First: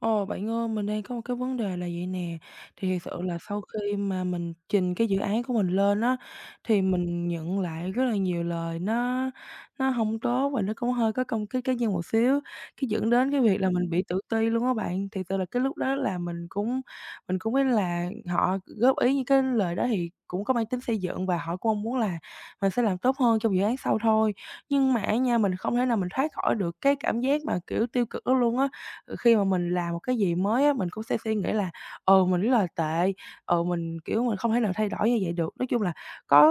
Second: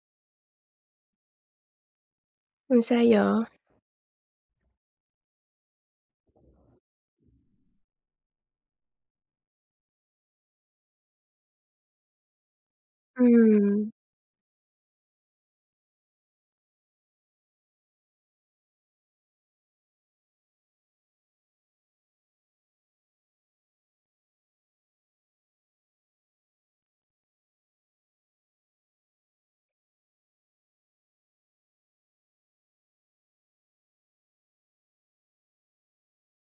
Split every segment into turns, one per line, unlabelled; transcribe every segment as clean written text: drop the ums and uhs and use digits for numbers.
Ồ, bạn ơi, mình đang có một cái vấn đề là vậy nè, thì
Sao
thiệt sự là
vậy?
sau khi mà mình trình cái dự án của mình lên á, thì mình nhận lại rất là nhiều lời nó không tốt và nó cũng hơi có công kích cá nhân một xíu, cái dẫn đến cái việc là
Ừm,
mình bị tự ti luôn á bạn. Thì sự là cái lúc đó là mình cũng biết là họ góp ý những cái lời đó thì cũng có mang tính xây dựng và họ cũng mong muốn là mình sẽ làm tốt hơn trong dự án sau thôi. Nhưng mà nha, mình không thể nào thoát khỏi được cái cảm giác mà, kiểu, tiêu cực đó luôn á. Khi mà mình làm một cái gì mới á, mình cũng sẽ suy nghĩ là "Ừ, mình rất là tệ, ừ, mình, kiểu, mình không thể nào thay đổi như vậy được." Nói chung là có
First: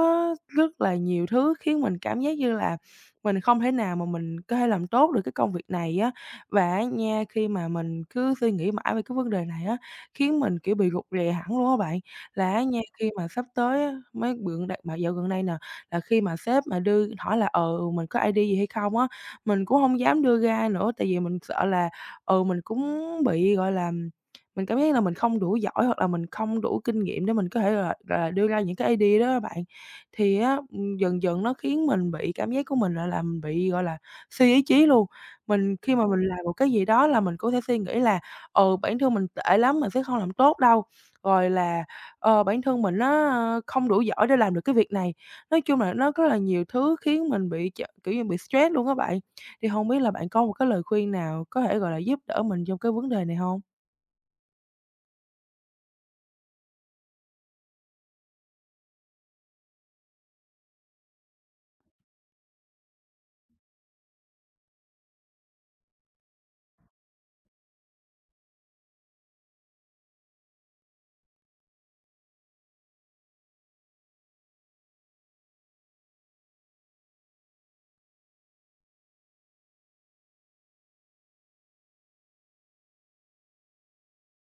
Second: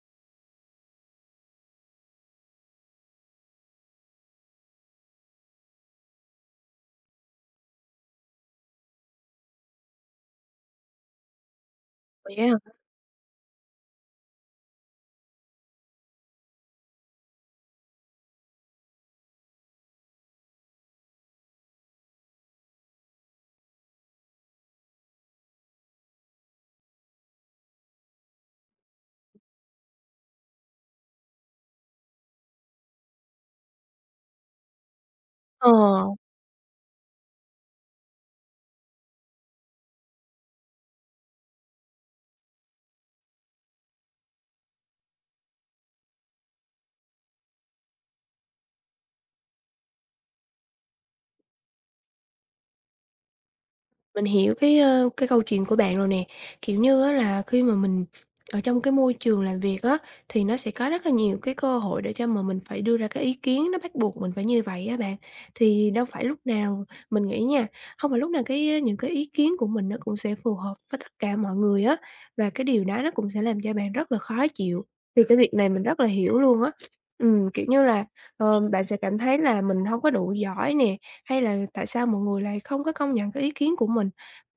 rất là nhiều thứ khiến mình cảm giác như là mình không thể nào mà mình có thể làm tốt được cái công việc này á. Và á nha, khi mà mình cứ suy nghĩ mãi về cái vấn đề này á, khiến mình, kiểu, bị gục rè hẳn luôn á bạn.
vậy á
Là á
hả?
nha, khi mà sắp tới á, mấy bữa đ mà dạo gần đây nè, là khi mà sếp mà đưa hỏi là, mình có idea gì hay không á, mình cũng không dám đưa ra nữa, tại vì mình sợ là ừ, mình cũng bị, gọi là, mình cảm giác là mình không đủ giỏi hoặc là mình không đủ kinh nghiệm để mình có thể, gọi là, đưa ra những cái idea đó á bạn. Thì á, dần dần nó khiến mình bị cảm giác của mình, gọi là, mình bị, gọi là, suy ý chí luôn.
Ờ.
Khi mà mình làm một cái gì đó là mình cũng sẽ suy nghĩ là "Ừ, bản thân mình tệ lắm, mình sẽ không làm tốt đâu", rồi là "Ờ, bản thân mình nó không đủ giỏi để làm được cái việc này." Nói chung là nó rất là nhiều thứ khiến mình bị, kiểu như, bị stress luôn các bạn. Thì không biết là bạn có một cái lời khuyên nào có thể, gọi là, giúp đỡ mình trong cái vấn đề này hông?
Mình hiểu cái câu chuyện của bạn rồi nè. Kiểu như á là khi mà mình ở trong cái môi trường làm việc á, thì nó sẽ có rất là nhiều cái cơ hội để cho mà mình phải đưa ra cái ý kiến nó bắt buộc mình phải như vậy á bạn. Thì đâu phải lúc nào mình nghĩ nha, không phải lúc nào cái những cái ý kiến của mình nó cũng sẽ phù hợp với tất cả mọi người á, và cái điều đó nó cũng sẽ làm cho bạn rất là khó chịu. Thì cái việc này mình rất là hiểu luôn á. Kiểu như là, bạn sẽ cảm thấy là mình không có đủ giỏi nè, hay là tại sao mọi người lại không có công nhận cái ý kiến của mình?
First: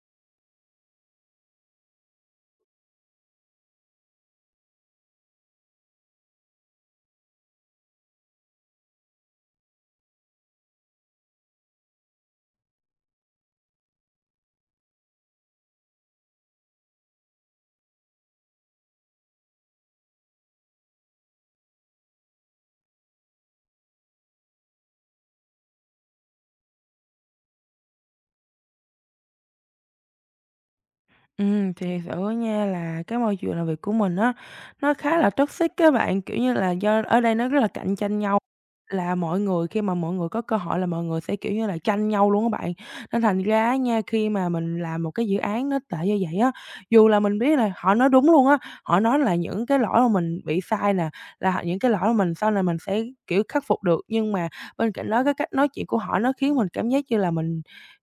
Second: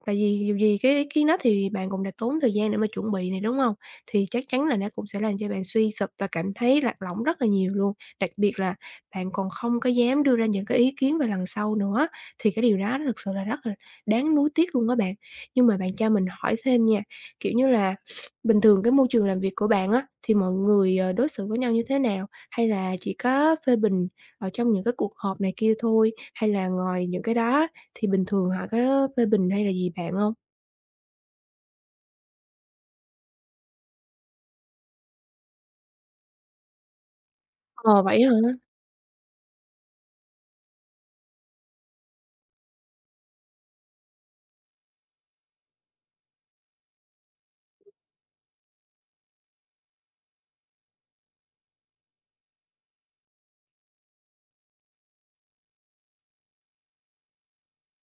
Tại vì dù gì cái ý kiến đó thì bạn cũng đã tốn thời gian để mà chuẩn bị này, đúng không? Thì chắc chắn là nó cũng sẽ làm cho bạn suy sụp và cảm thấy lạc lõng rất là nhiều luôn, đặc biệt là bạn còn không có dám đưa ra những cái ý kiến về lần sau nữa, thì cái điều đó thực sự là rất là đáng nuối tiếc luôn các bạn. Nhưng mà bạn cho mình hỏi thêm nha, kiểu như là, bình thường cái môi trường làm việc của bạn á, thì mọi người, đối xử với nhau như thế nào? Hay là chỉ có phê bình ở trong những cái cuộc họp này kia thôi? Hay là ngoài những cái đó thì bình thường họ có phê bình hay là gì bạn hông?
Thì thiệt sự á nha là cái môi trường làm việc của mình á, nó khá là toxic á bạn, kiểu như là, do ở đây nó rất là cạnh
Ờ,
tranh
vậy á
nhau.
hả?
Là mọi người khi mà mọi người có cơ hội là mọi người sẽ, kiểu như là, tranh nhau luôn á bạn. Nên thành ra á nha, khi mà mình làm một cái dự án nó tệ như vậy á, dù là mình biết là họ nói đúng luôn á, họ nói là những cái lỗi mà mình bị sai nè, là những cái lỗi mà mình sau này mình sẽ, kiểu, khắc phục được. Nhưng mà bên cạnh đó cái cách nói chuyện của họ nó khiến mình cảm giác như là mình,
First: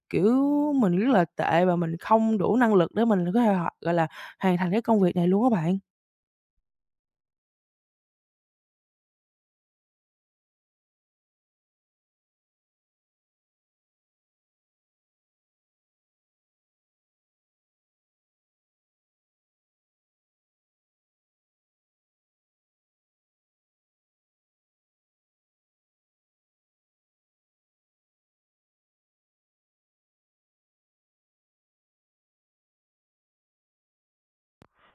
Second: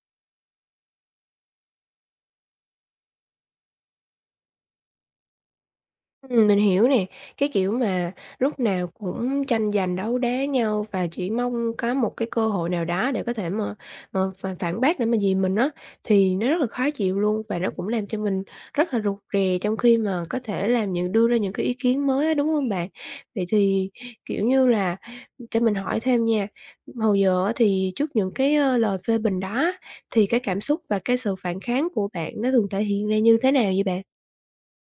kiểu, mình rất là tệ và mình không đủ năng lực để mình có thể gọi là, hoàn thành cái công việc này luôn á bạn.
Mình hiểu nè, cái kiểu mà lúc nào cũng tranh giành đấu đá nhau và chỉ mong có một cái cơ hội nào đó để có thể mà phản phản bác để mà dìm mình á, thì nó rất là khó chịu luôn và nó cũng làm cho mình rất là rụt rè trong khi mà có thể làm những đưa ra những cái ý kiến mới á, đúng không bạn? Vậy thì, kiểu như là, cho mình hỏi thêm nha, hồi giờ á thì trước những lời phê bình đó á, thì cái cảm xúc và cái sự phản kháng của bạn nó thường thể hiện ra như thế nào vậy bạn?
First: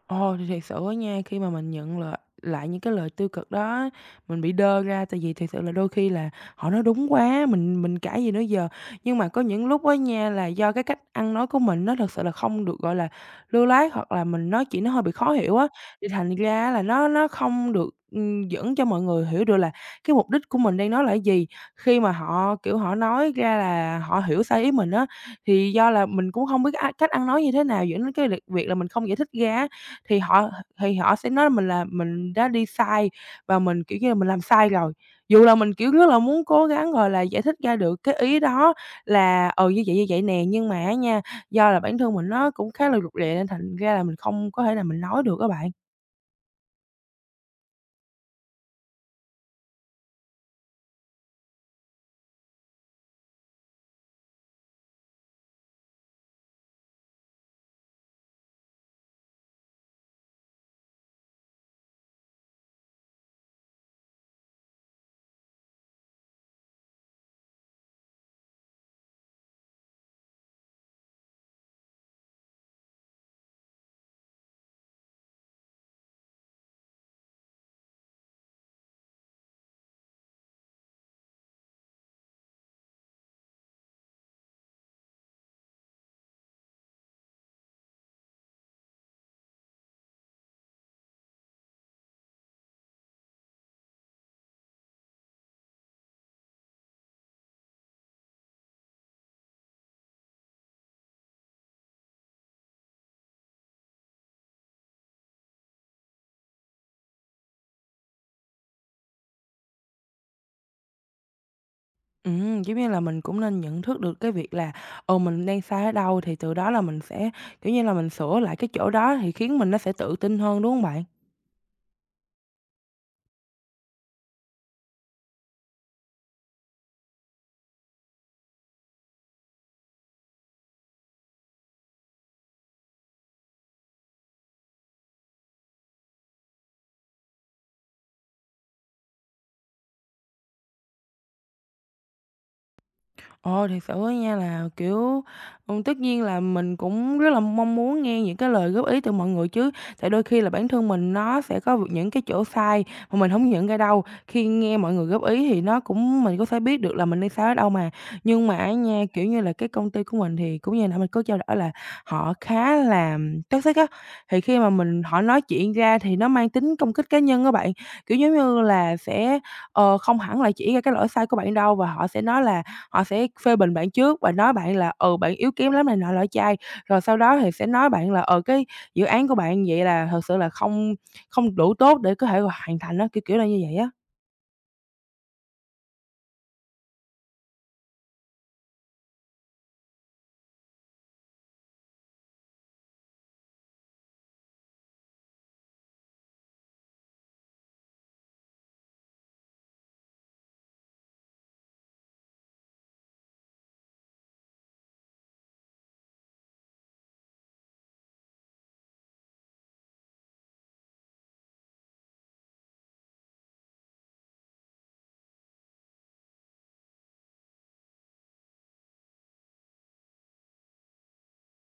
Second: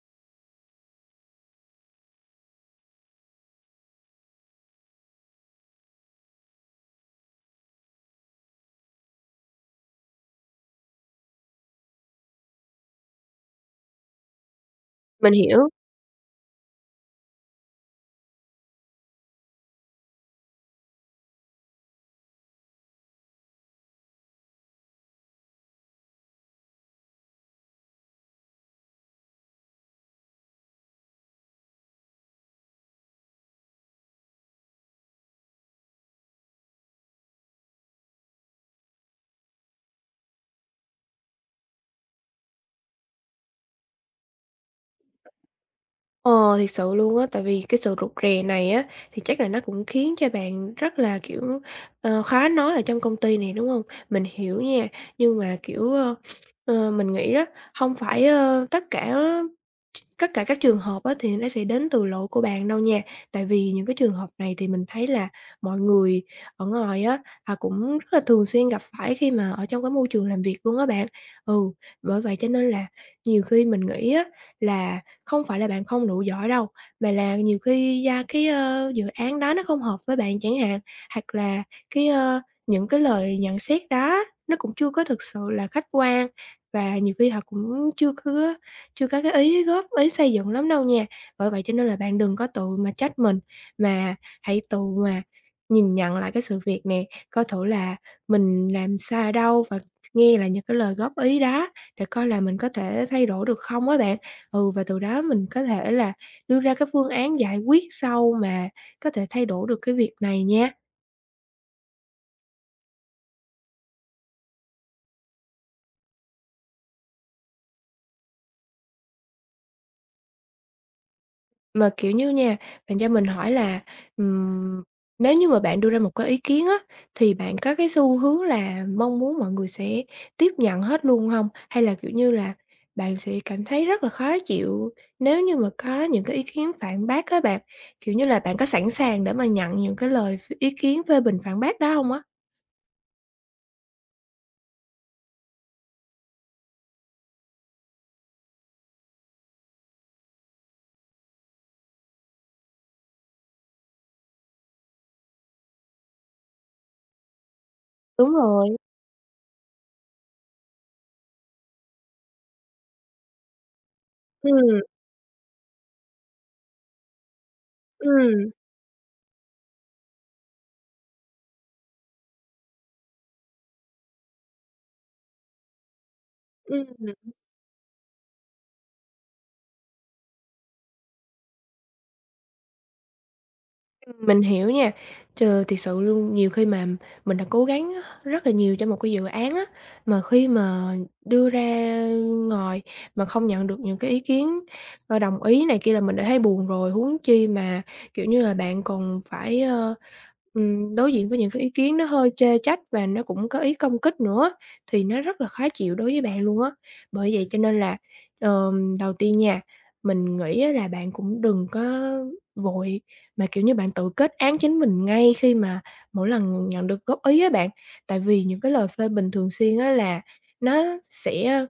Ồ, thì thiệt sự á nha, khi mà mình nhận lại lại những cái lời tiêu cực đó mình bị đơ ra tại vì thiệt sự là đôi khi là họ nói đúng quá, mình cãi gì nữa giờ. Nhưng mà có những lúc á nha, là do cái cách ăn nói của mình nó thật sự là không được, gọi là, lưu loát hoặc là mình nói chuyện nó hơi bị
Mình
khó hiểu
hiểu.
á, thì thành ra là nó không được, dẫn cho mọi người hiểu được là cái mục đích của mình đang nói là cái gì. Khi mà họ, kiểu, họ nói ra là họ hiểu sai ý mình á, thì do là mình cũng không biết á, cách ăn nói như thế nào dẫn đến cái việc là mình không giải thích ra á thì họ sẽ nói mình là mình đã đi sai và mình, kiểu như là, mình làm sai rồi. Dù là mình, kiểu, rất là muốn cố gắng, gọi là, giải thích ra được cái ý đó là, ừ, như vậy nè, nhưng mà á nha, do là bản thân mình nó cũng khá là rụt rè nên thành ra là mình không có thể nào mình nói được á bạn.
Ờ, thiệt sự luôn á, tại vì cái sự rụt rè này á, thì chắc là nó cũng khiến cho bạn rất là, kiểu, khó nói ở trong công ty này, đúng không? Mình hiểu nha, nhưng mà, kiểu, mình nghĩ á, không phải, tất cả các trường hợp á, thì nó sẽ đến từ lỗi của bạn đâu nha. Tại vì những cái trường hợp này thì mình thấy là mọi người ở ngoài á, họ cũng rất là thường xuyên gặp phải khi mà ở trong cái môi trường làm việc luôn á bạn. Ừ, bởi vậy cho nên là nhiều khi mình nghĩ á là không phải là bạn không đủ giỏi đâu, mà là nhiều khi ra dự án đó nó không hợp với bạn chẳng hạn, hoặc là cái, ơ, những cái lời nhận xét đó nó cũng chưa có thực sự là khách quan và nhiều khi họ cũng chưa có cái ý góp ý xây dựng lắm đâu nha. Bởi vậy cho nên là bạn đừng có tự mà trách mình, mà hãy tự mà nhìn nhận lại cái sự việc nè, coi thử là mình làm sai ở đâu và nghe là những cái lời góp ý đó để coi là mình có thể thay đổi được không á bạn. Ừ, và từ đó mình có thể là đưa ra cái phương án giải quyết sau mà có thể thay đổi được cái việc này nha.
Giống như là mình cũng nên nhận thức được cái việc là, ừ, mình đang sai ở đâu thì từ đó là mình sẽ, kiểu như là, mình sửa lại cái chỗ đó thì khiến mình nó sẽ tự tin hơn, đúng hông bạn?
Mà, kiểu như nha, bạn cho mình hỏi là, ừm, nếu như mà bạn đưa ra một cái ý kiến á, thì bạn có cái xu hướng là mong muốn mọi người sẽ tiếp nhận hết luôn hông? Hay là, kiểu như là, bạn sẽ cảm thấy rất là khó chịu nếu như mà có những cái ý kiến phản bác á bạn? Kiểu như là, bạn có sẵn sàng để mà nhận những cái lời ý kiến phê bình phản bác đó hông á?
Ồ, thiệt sự á nha là, kiểu, tất nhiên là mình cũng rất là mong muốn nghe những cái lời góp ý từ mọi người chứ, tại đôi khi là bản thân mình nó sẽ có những cái chỗ sai mà mình không nhận ra đâu. Khi nghe mọi người góp ý thì nó cũng mình có thể biết được là mình đi sai ở đâu mà.
Đúng
Nhưng mà á
rồi.
nha, kiểu như là, cái công ty của mình thì cũng như là mình có trao đổi là họ khá là toxic á, thì khi mà
Ừm,
mình họ nói chuyện ra thì nó mang tính công kích cá nhân các bạn. Kiểu, giống
ừm,
như là, sẽ, không hẳn là chỉ ra cái lỗi sai của bạn đâu và họ sẽ nói là họ sẽ phê bình bạn trước và nói bạn là "Ừ, bạn yếu kém lắm" này nọ lỗi chai, rồi
ừm.
sau đó thì sẽ nói bạn là "Ờ, cái dự án của bạn vậy là thật sự là không không đủ tốt để có thể hoàn thành á", kiểu, kiểu là như vậy á.
Mình hiểu nha. Trời, thiệt sự luôn, nhiều khi mà mình đã cố gắng á rất là nhiều cho một cái dự án á, mà khi mà đưa ra ngoài mà không nhận được những cái ý kiến, đồng ý này kia là mình đã thấy buồn rồi, huống chi mà, kiểu như là, bạn còn phải, đối diện với những cái ý kiến nó hơi chê trách và nó cũng có ý công kích nữa, thì nó rất là khó chịu đối với bạn luôn á. Bởi vậy cho nên là, đầu tiên nha, mình nghĩ á là bạn cũng đừng có vội, mà, kiểu như, bạn tự kết án chính mình ngay khi mà mỗi lần nhận được góp ý á bạn. Tại vì những cái lời phê bình thường xuyên á là nó sẽ,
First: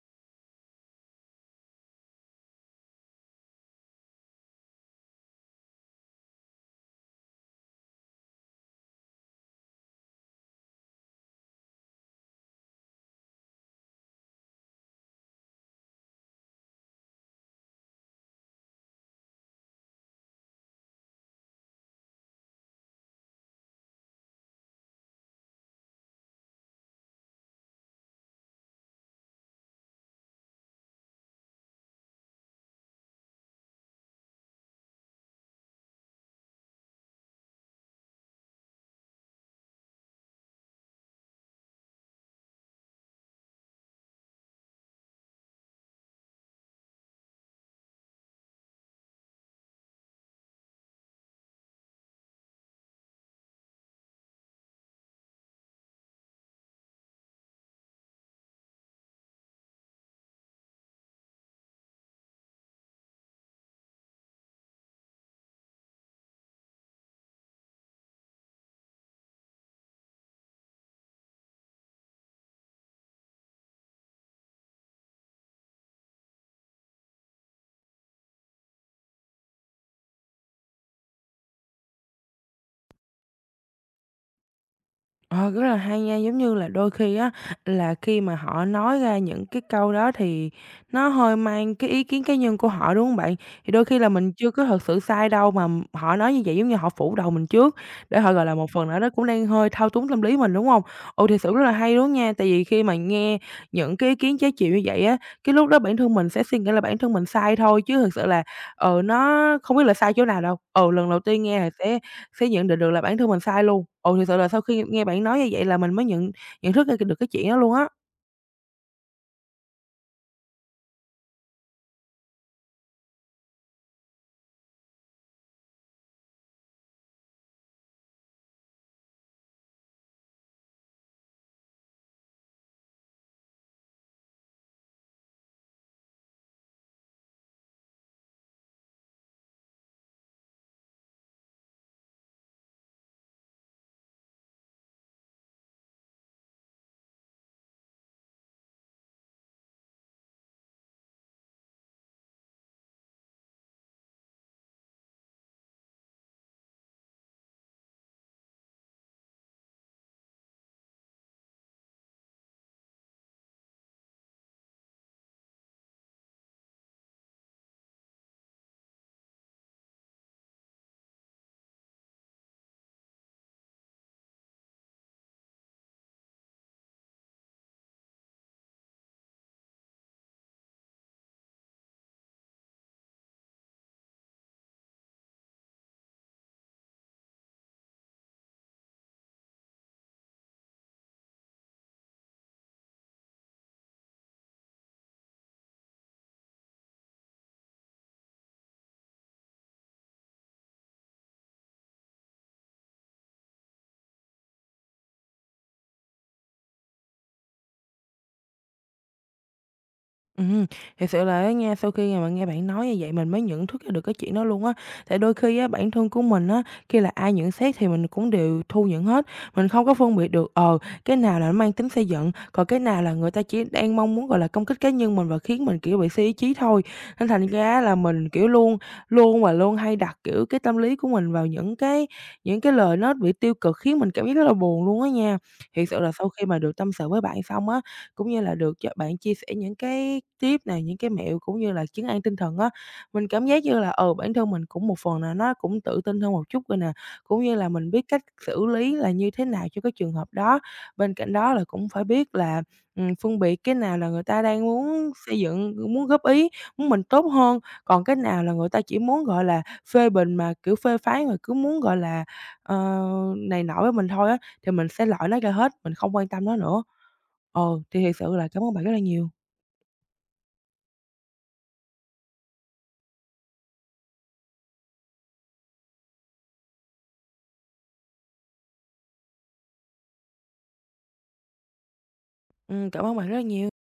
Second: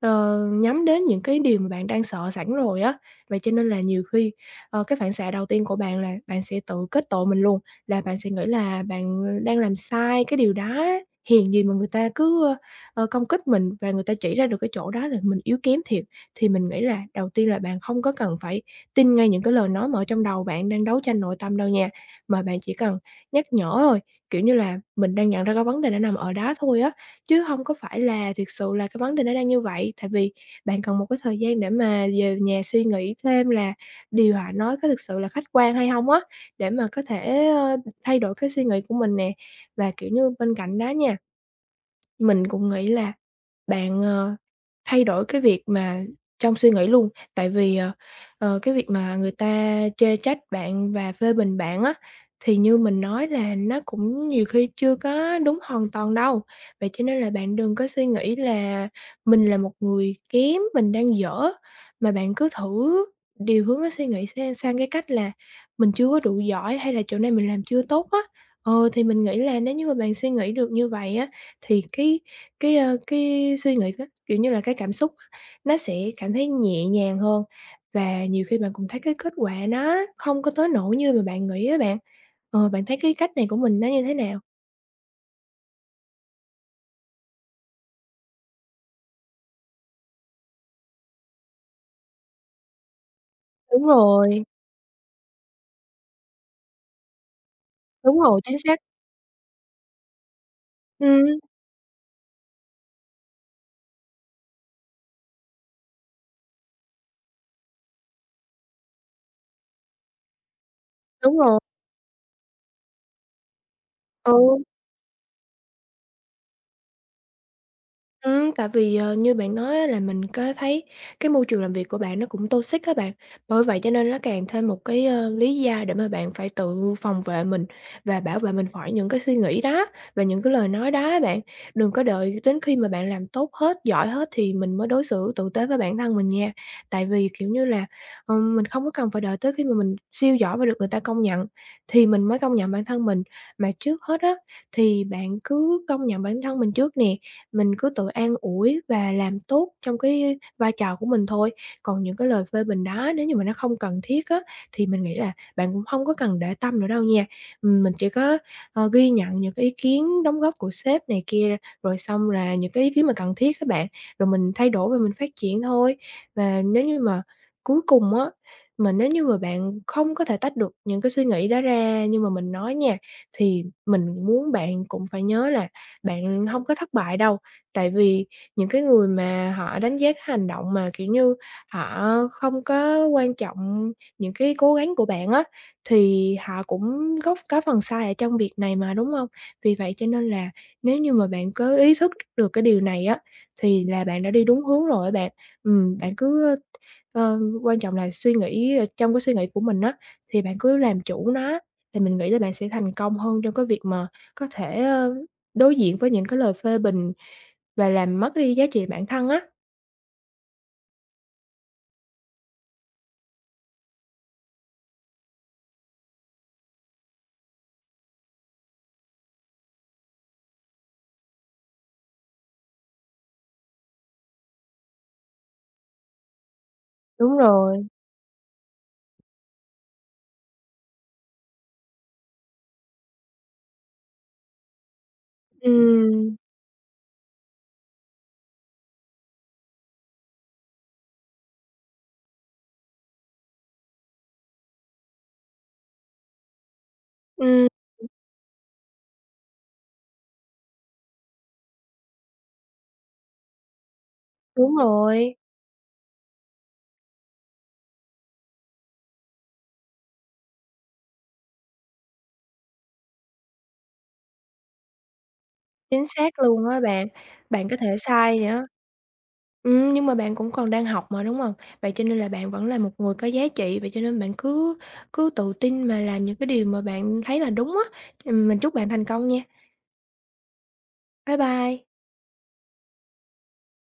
nhắm đến những cái điều mà bạn đang sợ sẵn rồi á. Vậy cho nên là nhiều khi, cái phản xạ đầu tiên của bạn là bạn sẽ tự kết tội mình luôn, là bạn sẽ nghĩ là bạn đang làm sai cái điều đó hiền gì mà người ta cứ, công kích mình và người ta chỉ ra được cái chỗ đó là mình yếu kém thiệt. Thì mình nghĩ là đầu tiên là bạn không có cần phải tin ngay những cái lời nói mà ở trong đầu bạn đang đấu tranh nội tâm đâu nha, mà bạn chỉ cần nhắc nhở thôi, kiểu như là, mình đang nhận ra cái vấn đề nó nằm ở đó thôi á, chứ không có phải là thực sự là cái vấn đề nó đang như vậy. Tại vì bạn cần một cái thời gian để mà về nhà suy nghĩ thêm là điều họ nói có thực sự là khách quan hay không á, để mà có thể, thay đổi cái suy nghĩ của mình nè. Và, kiểu như, bên cạnh đó nha, mình cũng nghĩ là bạn, thay đổi cái việc mà trong suy nghĩ luôn, tại vì, cái việc mà người ta chê trách bạn và phê bình bạn á, thì như mình nói là nó cũng nhiều khi chưa có đúng hoàn toàn đâu. Vậy cho nên là bạn đừng có suy nghĩ là mình là một người kém, mình đang dở, mà bạn cứ thử điều hướng cái suy nghĩ sang sang cái cách là mình chưa có đủ giỏi hay là chỗ này mình làm chưa tốt á. Ờ, thì mình nghĩ là nếu như mà bạn suy nghĩ được như vậy á, thì cái suy nghĩ đó, kiểu như là, cái cảm xúc á, nó sẽ cảm thấy nhẹ nhàng hơn và nhiều khi bạn cũng thấy cái kết quả nó không có tới nỗi như mà bạn nghĩ á bạn. Ờ, bạn thấy cái cách này của mình nó như thế nào?
Ờ, rất là hay nha, giống như là đôi khi á, là khi mà họ nói ra những cái câu đó thì nó hơi mang cái ý kiến cá nhân của họ, đúng không bạn? Thì
Đúng
đôi khi là mình
rồi,
chưa có thật sự sai đâu mà họ nói như vậy giống như họ phủ đầu mình trước,
đúng
để họ,
rồi,
gọi là,
chính
một
xác.
phần nào đó cũng đang hơi thao túng tâm lý mình, đúng không? Ừ,
Ừm,
thì sự rất là hay đúng nha, tại vì khi mà nghe những cái ý kiến trái chiều như vậy á, cái lúc đó bản thân mình sẽ suy nghĩ là bản thân mình sai thôi chứ thực sự là, ừ, nó không biết là sai chỗ nào đâu. Ừ, lần đầu
đúng
tiên
rồi,
nghe thì sẽ nhận định được là bản thân mình sai luôn. Ồ thực
ừ.
sự là sau khi nghe bạn nói như vậy là mình mới nhận nhận thức ra được cái chuyện đó luôn á.
Tại vì, như bạn nói á là mình có thấy cái môi trường làm việc của bạn nó cũng toxic các bạn, bởi vậy cho nên nó càng thêm một lý do để mà bạn phải tự phòng vệ mình và bảo vệ mình khỏi những cái suy nghĩ đó và những cái lời nói đó á bạn. Đừng có đợi đến khi mà bạn làm tốt hết, giỏi hết thì mình mới đối xử tử tế với bản thân mình nha. Tại vì, kiểu như là, mình không có cần phải đợi tới khi mà mình siêu giỏi và được người ta công nhận thì mình mới công nhận bản thân mình. Mà trước hết á, thì bạn cứ công nhận bản thân mình trước nè, mình cứ tự an ủi và làm tốt trong cái vai trò của mình thôi. Còn những cái lời phê bình đó nếu như mà nó không cần thiết á, thì mình nghĩ là bạn cũng không có cần để tâm nữa đâu nha. Mình chỉ có, ghi nhận những cái ý kiến đóng góp của sếp này kia, rồi xong là những cái ý kiến mà cần thiết các bạn, rồi mình thay đổi và mình phát triển thôi. Và nếu như mà cuối cùng á, mà nếu như mà bạn không có thể tách được những cái suy nghĩ đó ra nhưng mà mình nói nha, thì mình muốn bạn cũng phải nhớ là bạn không có thất bại đâu. Tại vì những cái người mà họ đánh giá cái hành động mà, kiểu như, họ không có quan trọng những cái cố gắng của bạn á, thì họ cũng góp có phần sai ở trong việc này mà, đúng không? Vì vậy cho nên là nếu như mà bạn có ý thức được cái điều này á, thì là bạn đã đi đúng hướng rồi á bạn. Bạn cứ, quan trọng là suy nghĩ, trong cái suy nghĩ của mình á, thì bạn cứ làm chủ nó, thì mình nghĩ là bạn sẽ thành công hơn trong cái việc mà có thể, đối diện với những cái lời phê bình và làm mất đi giá trị bản thân á.
Ừm, thiệt sự là á nha, sau khi mà nghe bạn nói như vậy mình mới nhận thức ra được cái chuyện đó luôn á. Tại đôi khi á, bản thân của mình á, khi là ai nhận xét thì mình cũng đều thu nhận hết, mình không có phân biệt được, cái nào là nó mang tính xây dựng, còn cái nào là người ta chỉ đang mong muốn, gọi là, công kích cá nhân mình và khiến mình, kiểu, bị suy ý chí thôi. Nên
Đúng
thành ra
rồi.
là mình, kiểu, luôn luôn và luôn hay đặt, kiểu, cái tâm lý của mình vào những cái lời nó bị tiêu cực khiến mình cảm giác rất là buồn luôn á nha. Thiệt sự là sau
Ừm,
khi mà được tâm sự với bạn xong á, cũng như là được cho bạn chia sẻ những cái tip này, những cái mẹo cũng như là trấn an tinh thần á. Mình cảm giác như là, ừ, bản thân mình cũng một phần nào nó cũng tự tin hơn một chút rồi nè, cũng như
ừm,
là mình biết cách xử lý là như thế nào cho cái trường hợp đó. Bên cạnh đó là cũng phải biết là, phân biệt cái nào là người ta đang
đúng
muốn
rồi,
xây dựng, muốn góp ý, muốn mình tốt hơn, còn cái nào là người ta chỉ muốn, gọi là, phê bình mà, kiểu, phê phán mà cứ muốn, gọi là, ờ, này nọ với mình thôi á, thì mình sẽ loại nó ra hết, mình
chính
không quan
xác
tâm nó
luôn á
nữa.
bạn.
Ờ,
Bạn có thể
thì thiệt sự
sai
là
vậy.
cảm ơn bạn rất là nhiều.
Nhưng mà bạn cũng còn đang học mà, đúng hông? Vậy cho nên là bạn vẫn là một người có giá trị, vậy cho nên bạn cứ cứ tự tin mà làm những cái điều mà bạn thấy là đúng á. Mình chúc bạn thành công nha. Bye bye.
Cảm ơn bạn rất là nhiều.